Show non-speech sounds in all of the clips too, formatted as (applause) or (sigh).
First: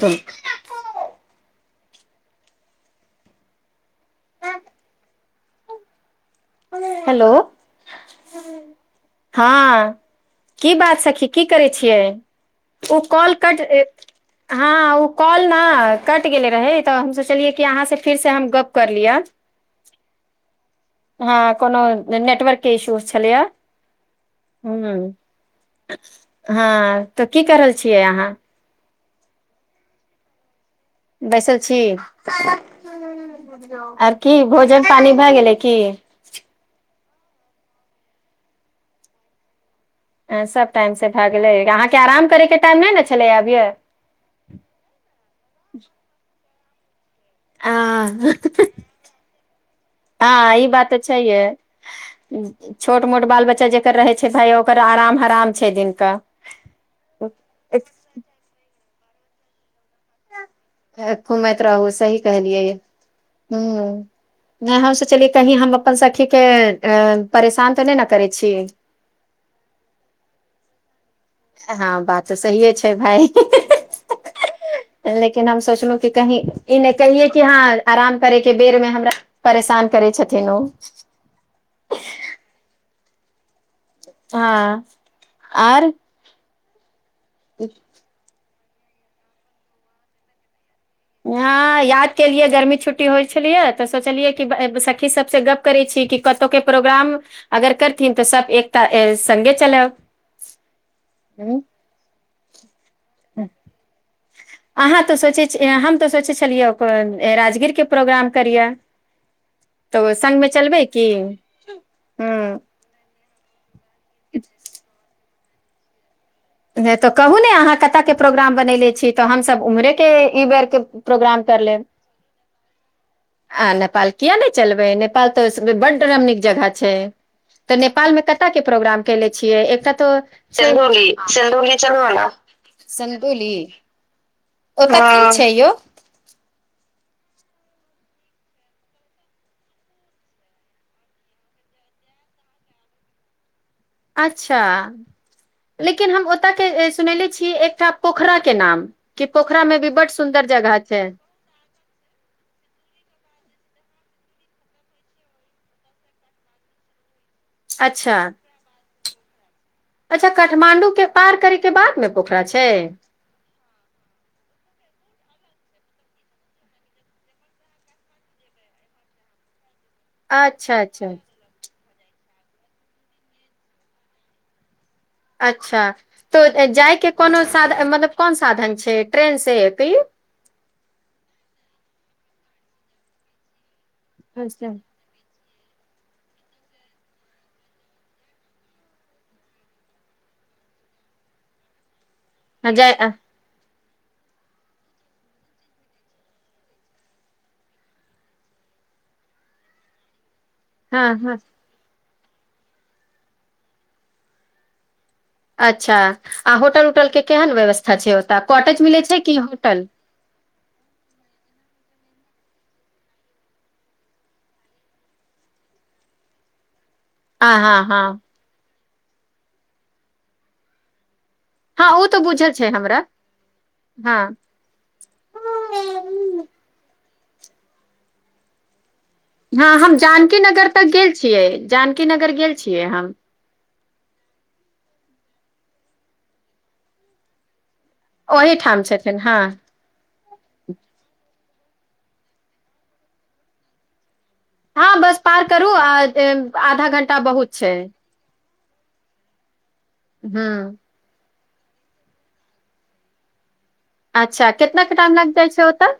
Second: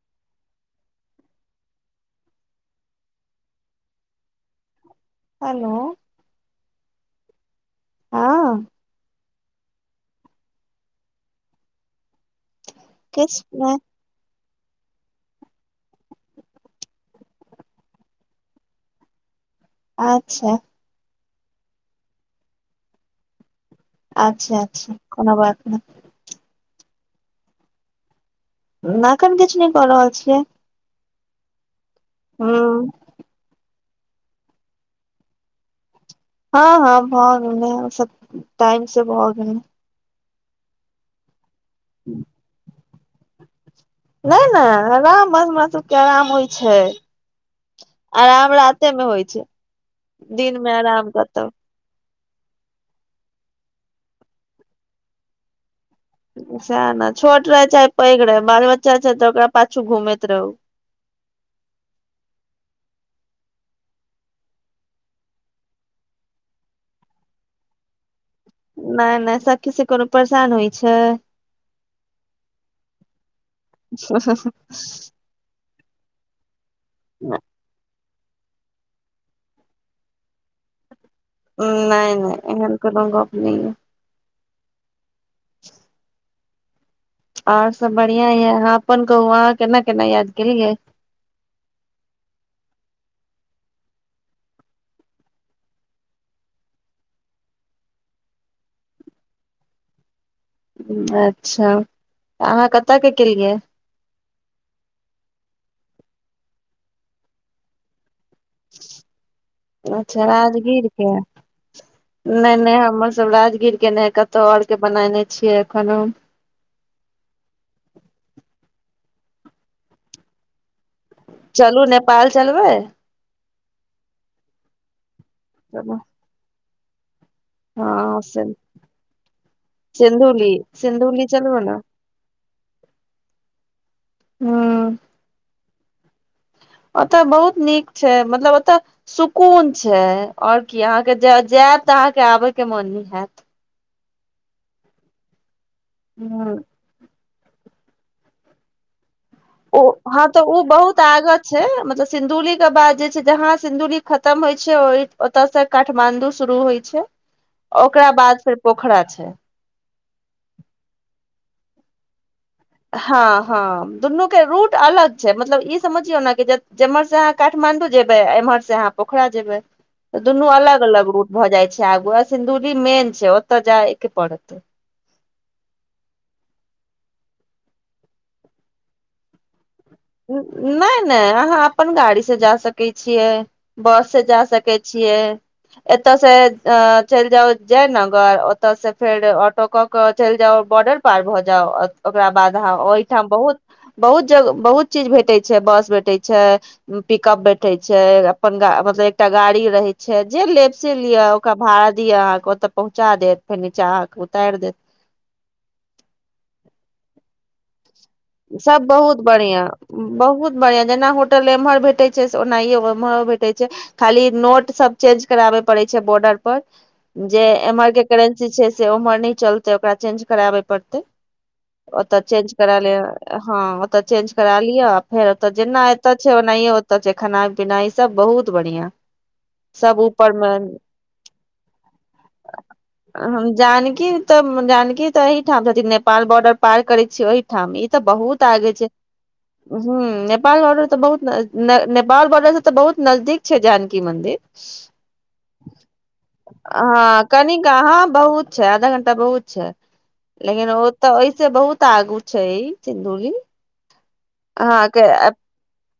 तल hello hello हँ हँ की बात सखी की करै छियै ओ कॉल किछु कट नहि हँ ओ कॉल ने कटि गेले रहै तऽ हम सोचलियै कि अहाँसँ फिरसँ हम गप्प कर लियअ अच्छा हँ कोनो नेटवर्क के इश्यू छलैय अच्छा अच्छा कोनो बात नहि हँ तऽ की कर रहल छियै अहाँ एखन किछु नहि कर रहल छियै बैसल छी हूँ (unintelligible) आर की भोजन पानी भए गेलै की हँ हँ भ गेलै सब टाइम से भो गेलै अ सब टाइम से भए गेलै यहाँ के आराम करे के टाइम नहि ने छललै अभिय नहि नहि आराम बस हमरा सबके आराम होइ छै हँ आराम राातेमे होइ छै हँ ई दिनमे बात तऽ आराम छैहे कतहु छोट मोट बाल बच्चा जेकर रहे छै भााय ओकर आराम हराम छै दिन स ने छोट रहै चाहे पैघ रह बाल बच्च अच्छा अच्छा तगड़ाछू घूमेैत रहू घुमैत रहू सही कहलियै ह नहि हम सोचलियै कही हम अपन सखी के अ परेशान तऽ नहि ने करै छी नहि नहि सकीसी कोनो परेशान होइ छै छै हँ बात तऽ सहिए छै भाय लेकिन हम सोचलहु कि कही इ कहिये किी हँ आराम करैके बेरमे हमरा परेशान करै छथिन ओ नहि नहि एहन कोनो गप नहि य हँ आर आऔर सब बढ़ििया यए हह अपन कहू अहाँ केना केना याद केलियै हँ याद केलियै गर्मी छुट्टी होइ छलियै तऽ सोचलियै कि सखी सभसँ गप्प करैत छी कि कतहुके प्रोग्राम अगर करथिन तऽ सभ एकता सङ्गे चलब हूँ। अच्छाऽ अहाँ कतयके केलियै अहाँ तऽ सोचै छी हम तऽ सोचै छलियै राजगीर के प्रोग्राम करियै तऽ अच्छा सङ्गमे चलबै राजगीर की के नहि हूँ। नहि हमर सब राजगी के नहि कतौ आओर के बनायने छ एखनहु तऽ कहू ने अहाँ कत के प्रोग्राम बनले छी तऽ हमस उमरे के ई बेर के प्रोग्राम कर लेब। चलू नेपाल चलबै आ नेपाल किया नहि चलबै प त चलू, बडरम नीक जगह छै तऽ हँ नेपालमे कत से के प्रोग्राम कले छियै एकटा तो सिन्धुली सिन्धुली चलबै सुल ने चल सन्दोली ओ की ह छै अइयौ ओतय बहुत नीक छै मतलब ओतय सुकून छै आओर की अहाँके जायत तऽ अहाँके आबयके मोन नहि होत अच्छा लेकिन हम ओतय ह के सुननेे छी एकटा पोखरा के नाम कि पोखरा मे ओ भी बड हँ तऽ सुन्दर ओ जगह बहुत छै आगत छै मतलब सिन्दुली के बाद जे छै जहाँ सिधुली खतम होइ छै ओतऽ से काठमा्डू शुरू होइ छै ओकरा अच्छा बाद फेर पोखरा छै त करै के बादमे पोखरा छ छी हँ हँ दुनू के रूट अलग मतलब ई समझियौ ने कि जेम्हर से अहाँ काठमाण्डू जेबै आ एम्हर से अहाँ पोखरा जेबै तऽ दुनू अच्छा अलग अलग अच्छा रूट भऽ जाइ छै गुआ सिन्दूरी मेन छै ओतऽ जायके पड़तत अच्छा तो जायके कोनो साधन मतलब कोन साधन छै ट्रेन से क नहि नहि अहाँ अपन गाड़ीसँ जा सकैत छियै बस से जा सकै हँ छियै एतऽ से अ चलि जाउ जयनगर ओतऽ से फेर ऑटोक के चलि जाउ बॉर्डर पार भऽ जाउ ओकरा बाद जाय ओहिठाम बहुत बहुत ज बहुत चीज भेटे छै बस भेटे छै पिकअप भेटे छै अपन गा मतलब एकटा गाड़ी रहे छै जे लेप से हँ लिअ हँ ओकर भात द अहाँके ओतऽ पहुँचा देत फेर नीचा अहाँके उतारि देत अच्छा आ होटल उटल के केहन व्यवस्था छै ओतय कॉटेज सब मिलै छै बहुत कि बढ़िआ होटल बहुत बढ़ियां जेना होटल एम्हर भेटे छै ओनाहिो ओम्हरो भेटे छै खाली नोट सब चेंज कराबे पड़े छै बॉर्डर पर जे हँ हँ एम आर हँ के करेन्सी छै से उमर नहि चलतै ओकरा चेंज कराबे पड़तै हँ ओ तऽ बुझै छै हमरा हँ ओतय चेंज करा लियअ फेर ओत जेना एतऽ छै ओनाहिय सब छै खेनाइ पीनाइ सब बहुत बढ़िआं हँ हम जानकी नगर तक गेल छियै जानकी नगर गेल छियै हम जानकी तऽ जानकी तऽ एहिहिठाम नेपाल बॉर्डर पार करै छीिय ओहिठाम तऽ बहुत आगे ओहीठाम छै छथिन हँ ह नेपाल बॉर्डर तऽ बहुत नेपाल बॉर्डर से तऽ बहुत नजदीक छै जानकी मंदिर हँ बस पार करू आधा घं्टा हँ बहुत कनिक छै अहाँ बहुत छै आधा घंटा बहुत छै लेकिन ह ओ तऽ ओहि से बहुत आगू छै चिन्दूली अच्छा केितना के टाइम लागि जाइ छै ओतऽ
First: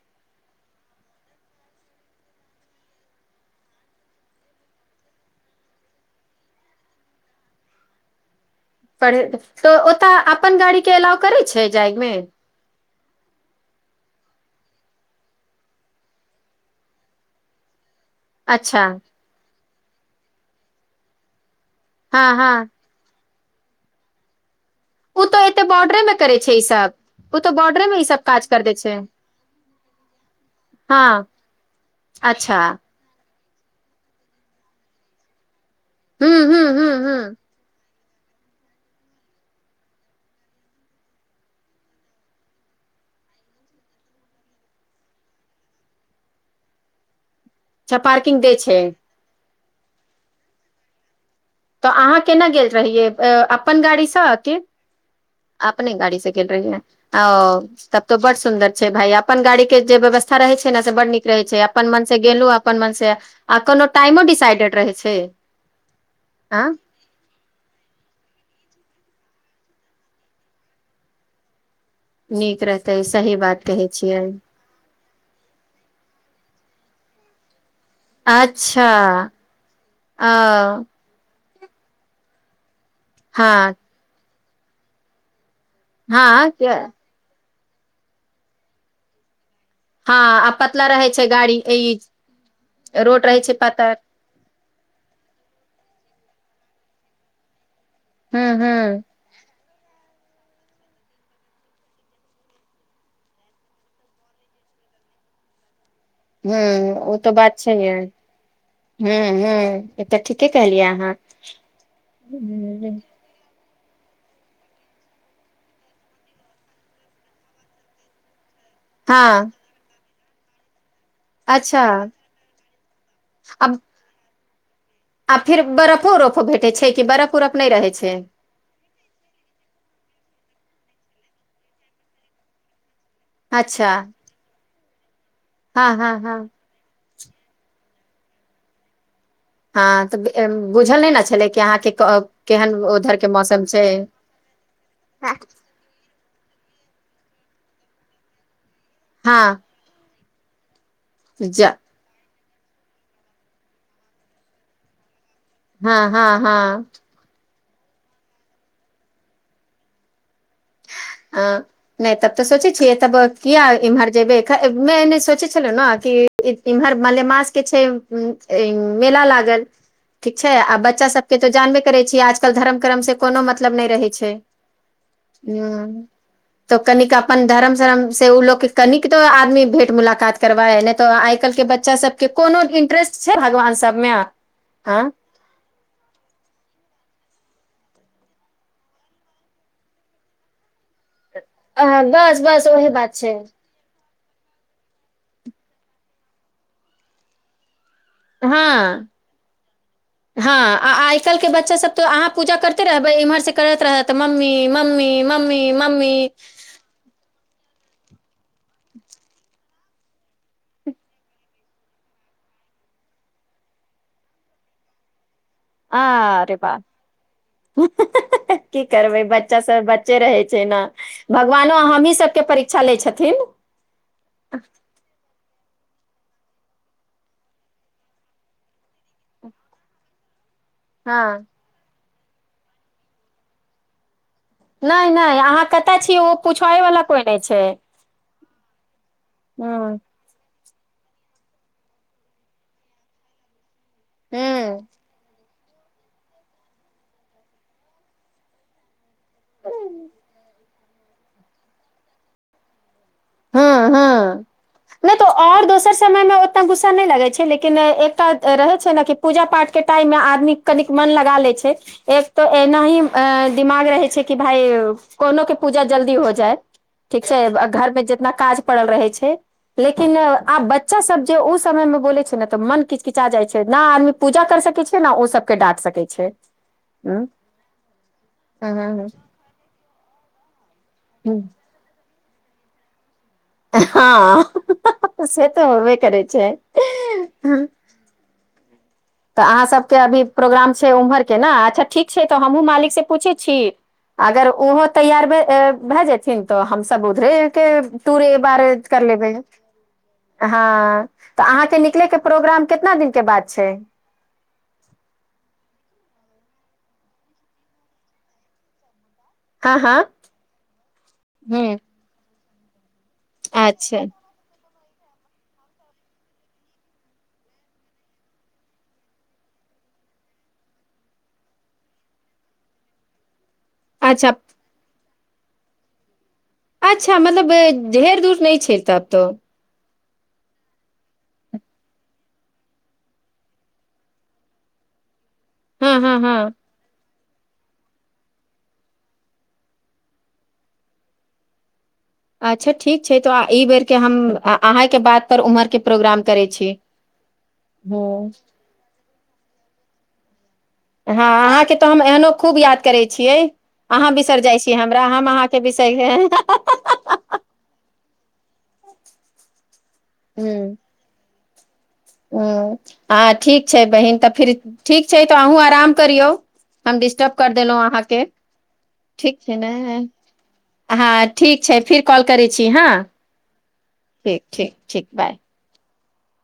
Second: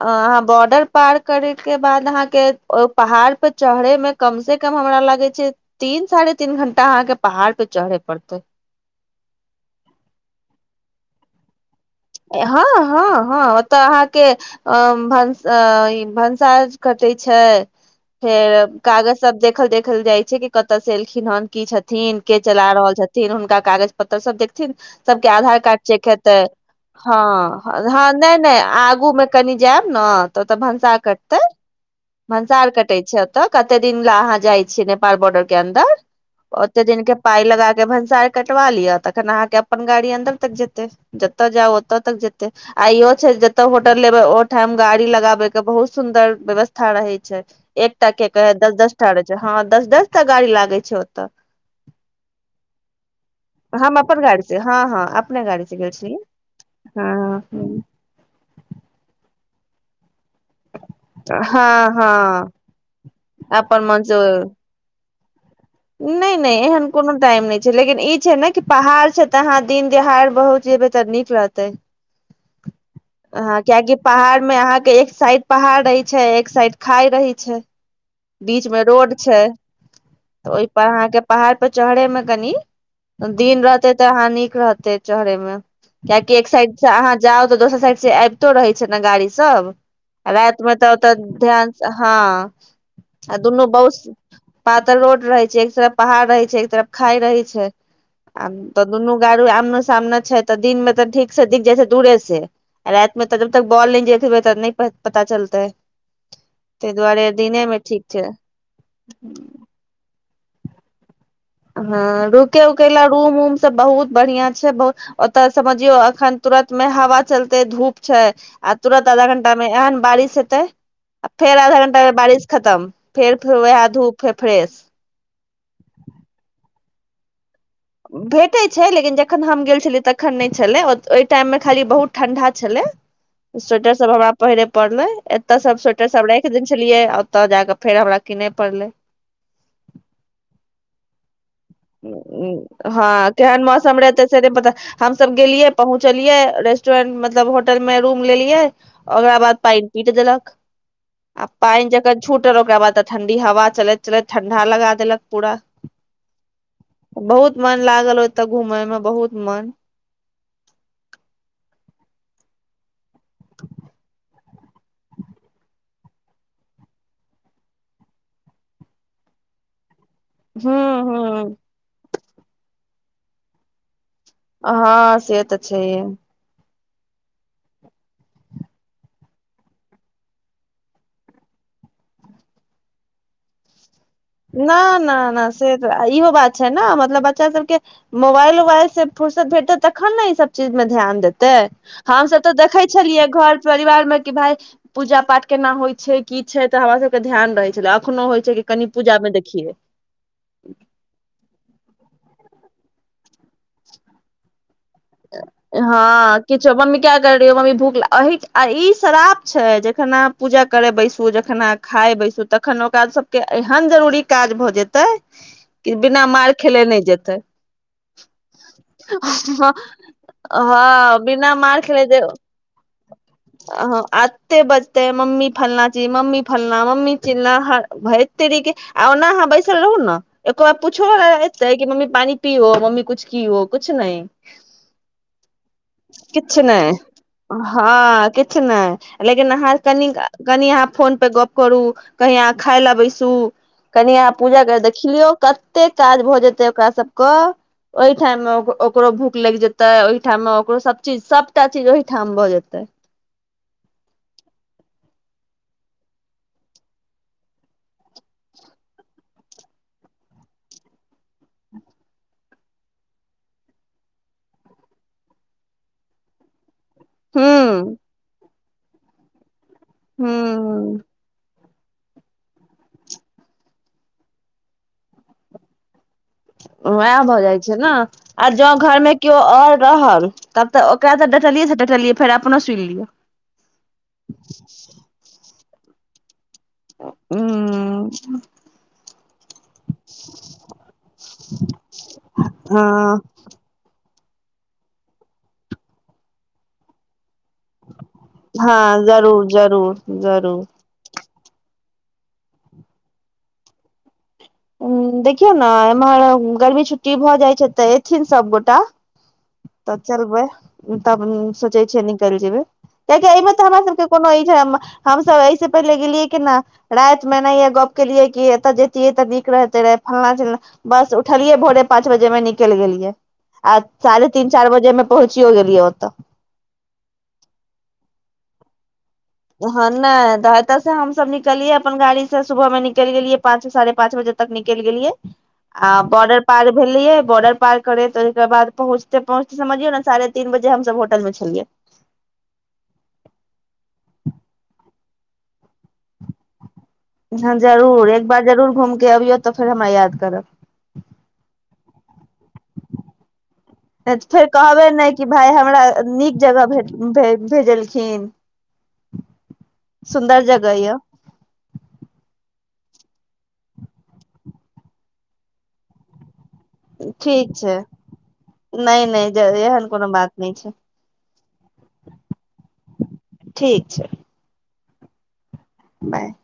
अ अहाँ बॉर्डर पार करयके बाद अहाँके ओ पहाड़ पे चढ़ेमे कम से कम हमरा लागै छै तीन साढ़े तीन घं्टा अहाँके पहाड़ पे चढ़य पड़तै पढ़ तऽ ओतऽ अपन गाड़ी के एलाव करै छै जायकमे हँ हँ हँ ओतऽ अहाँके अ भनस भनसार कटै छै फेर अच्छा कागज सब देखल देख देखल जाइ छै कि कतऽ से एलखिन हेन की छथिन हँ के हँ चला रहल छथिन हुनका कागज पत्र सब देख न ओ सबके तऽ आधार एते कार्ड बॉर्डरे चेक मे हेतै करै छै ई सब ओ तऽ हँ बॉर्डरे मे ई हँ सब नहि काज नहि कर दै छै आगू मे कनि जायब ने तऽ ओतऽ भनसा हँ कटतै अच्छा भनसा कटैत छै तऽ कते दिन ल अहाँ जाइ छीिय नेपाल बोर्डर के अन्दर हूँ हूँ ओते हूँ दिन के हूँ पाइ लगा के भ कटवा लिअ तखन अहाँके अपन गाड़ी अन्दर तक जेते जतऽ जाउ ओत तक जेते आ इो छै जते होटल लेबे ओ टाइम गाड़ी लगाबे के बहुत सुंन्दर व्यवस्था रहे छै अच्छा एकटा के पार्किंग कह दै दस छै दस टा रहे छै हँ दस दस टा गाड़ी लागे छै ओतऽ तऽ अहाँ केना गेल रहियै अपन हम गाड़ीसँ गाड़ी अथिी से हँ हँ अपने गाड़ी छै गेलेर छी ओ तब तो बड सुन्दर छै भााय अपन गाड़ी के जे व्यवस्था रहे छै ने से बड नीक रहे छै अपन हँ मन से गेलु हँ अपन मन से आ अपन कोनो मसू टाइमो डिसाइडेड रहै छै नहि नहि आ एहन कोनो टाइम नहि छै लेकिन ई छै ने कि पहाड़ छै तऽ अहाँ दिन देहाड़ बहुत जेबै तऽ नीक रहतै नीक रहतै सही ह बात कहै कियकि छियै पहाड़ मे अहाँके एक साइड पहाड़ छै एक साइड खााय रही छै बीच मे अच्छा रोड छै ओ ओहिप अहाँके पहाड़ पर चढ़ै मे कनि दिन हँ रहते ते हानि रहते है चेहरे मे कियकि एक हँ साइड अहाँ जाउ तऽ दोसर साइड से आबितो रहै छै ने गाड़ी सब हँ आ रातिमे पतला तऽ रहै तऽ छै गाड़ी ध्यान ई हँ रोड आ रहै छै दुनू पातर बहुत पातर रोड रहै छै एक तरफ पहाड़ रहै छै एक तरफ खााय रहे छै हूँ आ तऽ हूँ दुनू गारू आ सामने छै तऽ दिन मे तऽ ठीक से दिख जाइ छै दूरे से राति मे तऽ जब तक बॉल ल जेतबै तऽ नहि पता चलतै ह ताहि ओ दुआरे तो बात दिने मे छैह ठीक छै ह ह तऽ ठीके कहलियै अहाँ हँ रडुक उकेल रूम उऊम बहुत बढ़िया छै बत ओतऽ समझियौ अखन तुरत मे हवा चलते धूप छै आ तुरत आधा हँ घणटा मे एहन बारिश सत फेर अच्छा आधा घंटा मे बारिश खतम फेर फर आ वएह धूप फ फ्रेश आ फिर बफो ररफो भेटे छै कि बर्फ उरफ नहि रहै छै भेटैत छै लेकिन जखन हम गेल छलियै तखन नहि छलै ओहि टाइम मे खाली बहुत ठं्डा छलै अच्छा स्वेटर सब हमरा पहिरे पड़लै एतय सब हँ स्वेटर हँ सब हँ राख देने छलियै तऽ जा कऽ फेर हमरा किनय पड़लै हँ तऽ बुझल नहि ने छलै कि अहाँके केहन उधर के हँ केहन छै मौसम रहते सेे पता हमस गेलियै पहुँचलियै रेस्टोरेंट मत तब होटल में रूम लेलियै ओकरा बाद हँ पानि पीट देलक आ जा पानि जकह झूठ ओकरा बाद त ठं्डी हवा चलैत चलैत ठं्ा ला देलक पूरा हँ हँ हँ बहुत मन लागल ओतऽ घुमय मे बहुत मन अ नहि तब तऽ सोचै छियै तब किया एम्हर जेबै सोचै छलहुँ ने कि इमहर मलेमासके छै मेला लागल ठीक छै आ हूं बच्चा सब के तो हूं जानबे करे छी आज आजकल धर्म क्रम से कोनो मतलब नहि रहै छै हँ सेहत अ् छै ह ही तऽ कनिक अपन धर्म शर्म से ओ लोक कनिक तो आदमी भेंट मुलाकात करबा हइ नहि तऽ आइ काल्हि के बच्चा सबके कोनो इंटरेस्ट छै भगवान सभमे न नहि नहि से त इहो बात छै ने मतलब ब बच्चा सब के मोबाइल उोबाइल से फर्सत भेटतै तखन ने ई सब चीज मे ध्यान देतै ह हमस बस तऽ बस देखै ओहे बात छलियै छै घर परिवार मे भाय पूजा पाठ केना होइ छै की छै तऽ हमरा सबके ध्यान रहै छलै कखनो होइ छै कि कनि पूजा मे देखियै बच रहे इम्हर से करैत रहै तऽ मम्मी मम्मी मम्मी मम्मी हँ किछु मम्मी क्या कर रही हो मम्मी भूख अह आ ई शराप छै जे जखना पूजा करे बैसू जखना खाय बैसू तखन ओकरा सबके एहन जरूरी काज भ जेतै कि बिना मार आे बाह खेले नहि जेतै की करबै बच्चा हँ सब रहै छै ने हँ बिना भगवानो मार खेले हमही दे सबके परीक्षा लै छथिन एते बचते मम्मी फलना जी मम्मी फलना मम्मी चिलना भ तेर के आ ओना अहाँ बैसल रहु ने एको बाप हँ पूछोै छैै कि मम्मी पानि पी हो मम्मी कुछ की हो कु नहि नहि नहि अहाँ कतय छीियै ओ किछु पुछबाबैवला कोइ नहि छै छै नहि लेकिन अहाँ हूँ कनि कनी अहाँ फोन पे गप करू कही अहाँ खााय लए बैसू कनि यहाँ पूजा कर हूँ देख लियो कते काज भ जेते ओकरा सब के ओहि टाइम मे ओकरो भूख लागि जेते तऽ ओहिठाम मे ओकरो सब चीज सबटा चीज ओहिठाम भऽ जेतै ह्म हँ नहि तऽ आओर दोसर समयमे ओतना गुस्सा नहि लगै छै लेकिन एकटा रहै छै ने कि पूजा पाठके टाइममे आदमी कनिक मन लगा लै छै एक तऽ एना ही दिमाग रहै छै कि भाय कोनोके पूजा जल्दी हो जाय ठीक छै हूँ घरमे जे काज पड़ल रहै छै लेकिन आब हूँ बच्चा सब जे उस समय में बोले छै ने तऽ मन किच कििचा जाइ छै न आदमी पूज कर सकै छै न ओ सब के डाट सकै छै ह उएह भऽ जाइ छै ने आ जों हँ हँ घरमे केओ आओर रहल तब तऽ ओकरा त हँ टलियै से डटलियै फेर अपना सुन लिअ से तऽ हबे करै छैै ह तऽ अहाँसभके अभी प्रोग्राम छै उम्हरके ने अच्छा ठीक छै तऽ हमहूँ मालिकसँ पूछैत छी अगर ओहो तैयार भए जेथिन तऽ हमस उधरे के ूरे बार कर हँ लेबै जरूर जरूर जरूर हँ तऽ अहाँके निकले के प्रोग्राम केितना दिनक के बाद छै ह देखियौ ने एम्हर गर्मी छुट्टी भऽ जाइ छै तऽ एयथिन सभगोटा हँ हँ तऽ चलबै त हूँ सोचै छिय एनी कल जबै कि एहि ब तऽ हमरा अच्छा सभके कोनो ईठ हम सब एहिऐसे पहिले गेलियै कि न राति मै न यह गप्प किय कि एतऽ जेती तऽ न रहते रहे फल्ना चिल्ना बस उठलियै भोरे पाँच बजेमे निकलि गेलियै आ अच्छा साढ़े तीन चार बजे अ पहुँचियो गेल लिय ओ तऽ अच्छा मतलब ढेर दूर नहि छरताब तऽ हँ नहि तऽ एतऽ से हमसभ निकलियै अपन गाड़ी से सुबह मे निकलि गेलियै पाँच साढ़े पाँच बजे तक निकलि गेलियै आ हँ हँ बर्डर हँ पार भेल बॉर्डर पार करे त ओहिके बाद पहुँचते पहुँचते समझियौ ने साढ़े तीन बजे हमस होटल मे छलियै अच्छा ठीक छै तऽ ई बेरके हम अहाँके बात पर उम्हर के प्रोग्राम करै छी ह जरूर एक हूँ बार जरूर घुम अबियौ त फर हमरा याद करब हँ अहाँके तऽ हम एहनो खूब याद करैत छियै अहाँ बिसरि फेर जाइ छियै कहबै हमरा नहि हम कि भाय अहाँके हमरा बिसरि गेल। नीक जगहेे भेजलखिन सुन्दर जगह य ह्म्म हँ ठीक छै बहीन तऽ फेर ठीक छै तऽ अहूँ आराम करियौ हम डिस्टर्ब कर ठीक छै देलहुँ अहाँके नहि ठीक नहि छै ने एहन कोनो बात नहि छै अहाँ ठीक छै फिर कॉल करै छी हँ ठीक ठीक ठीक बाय बाय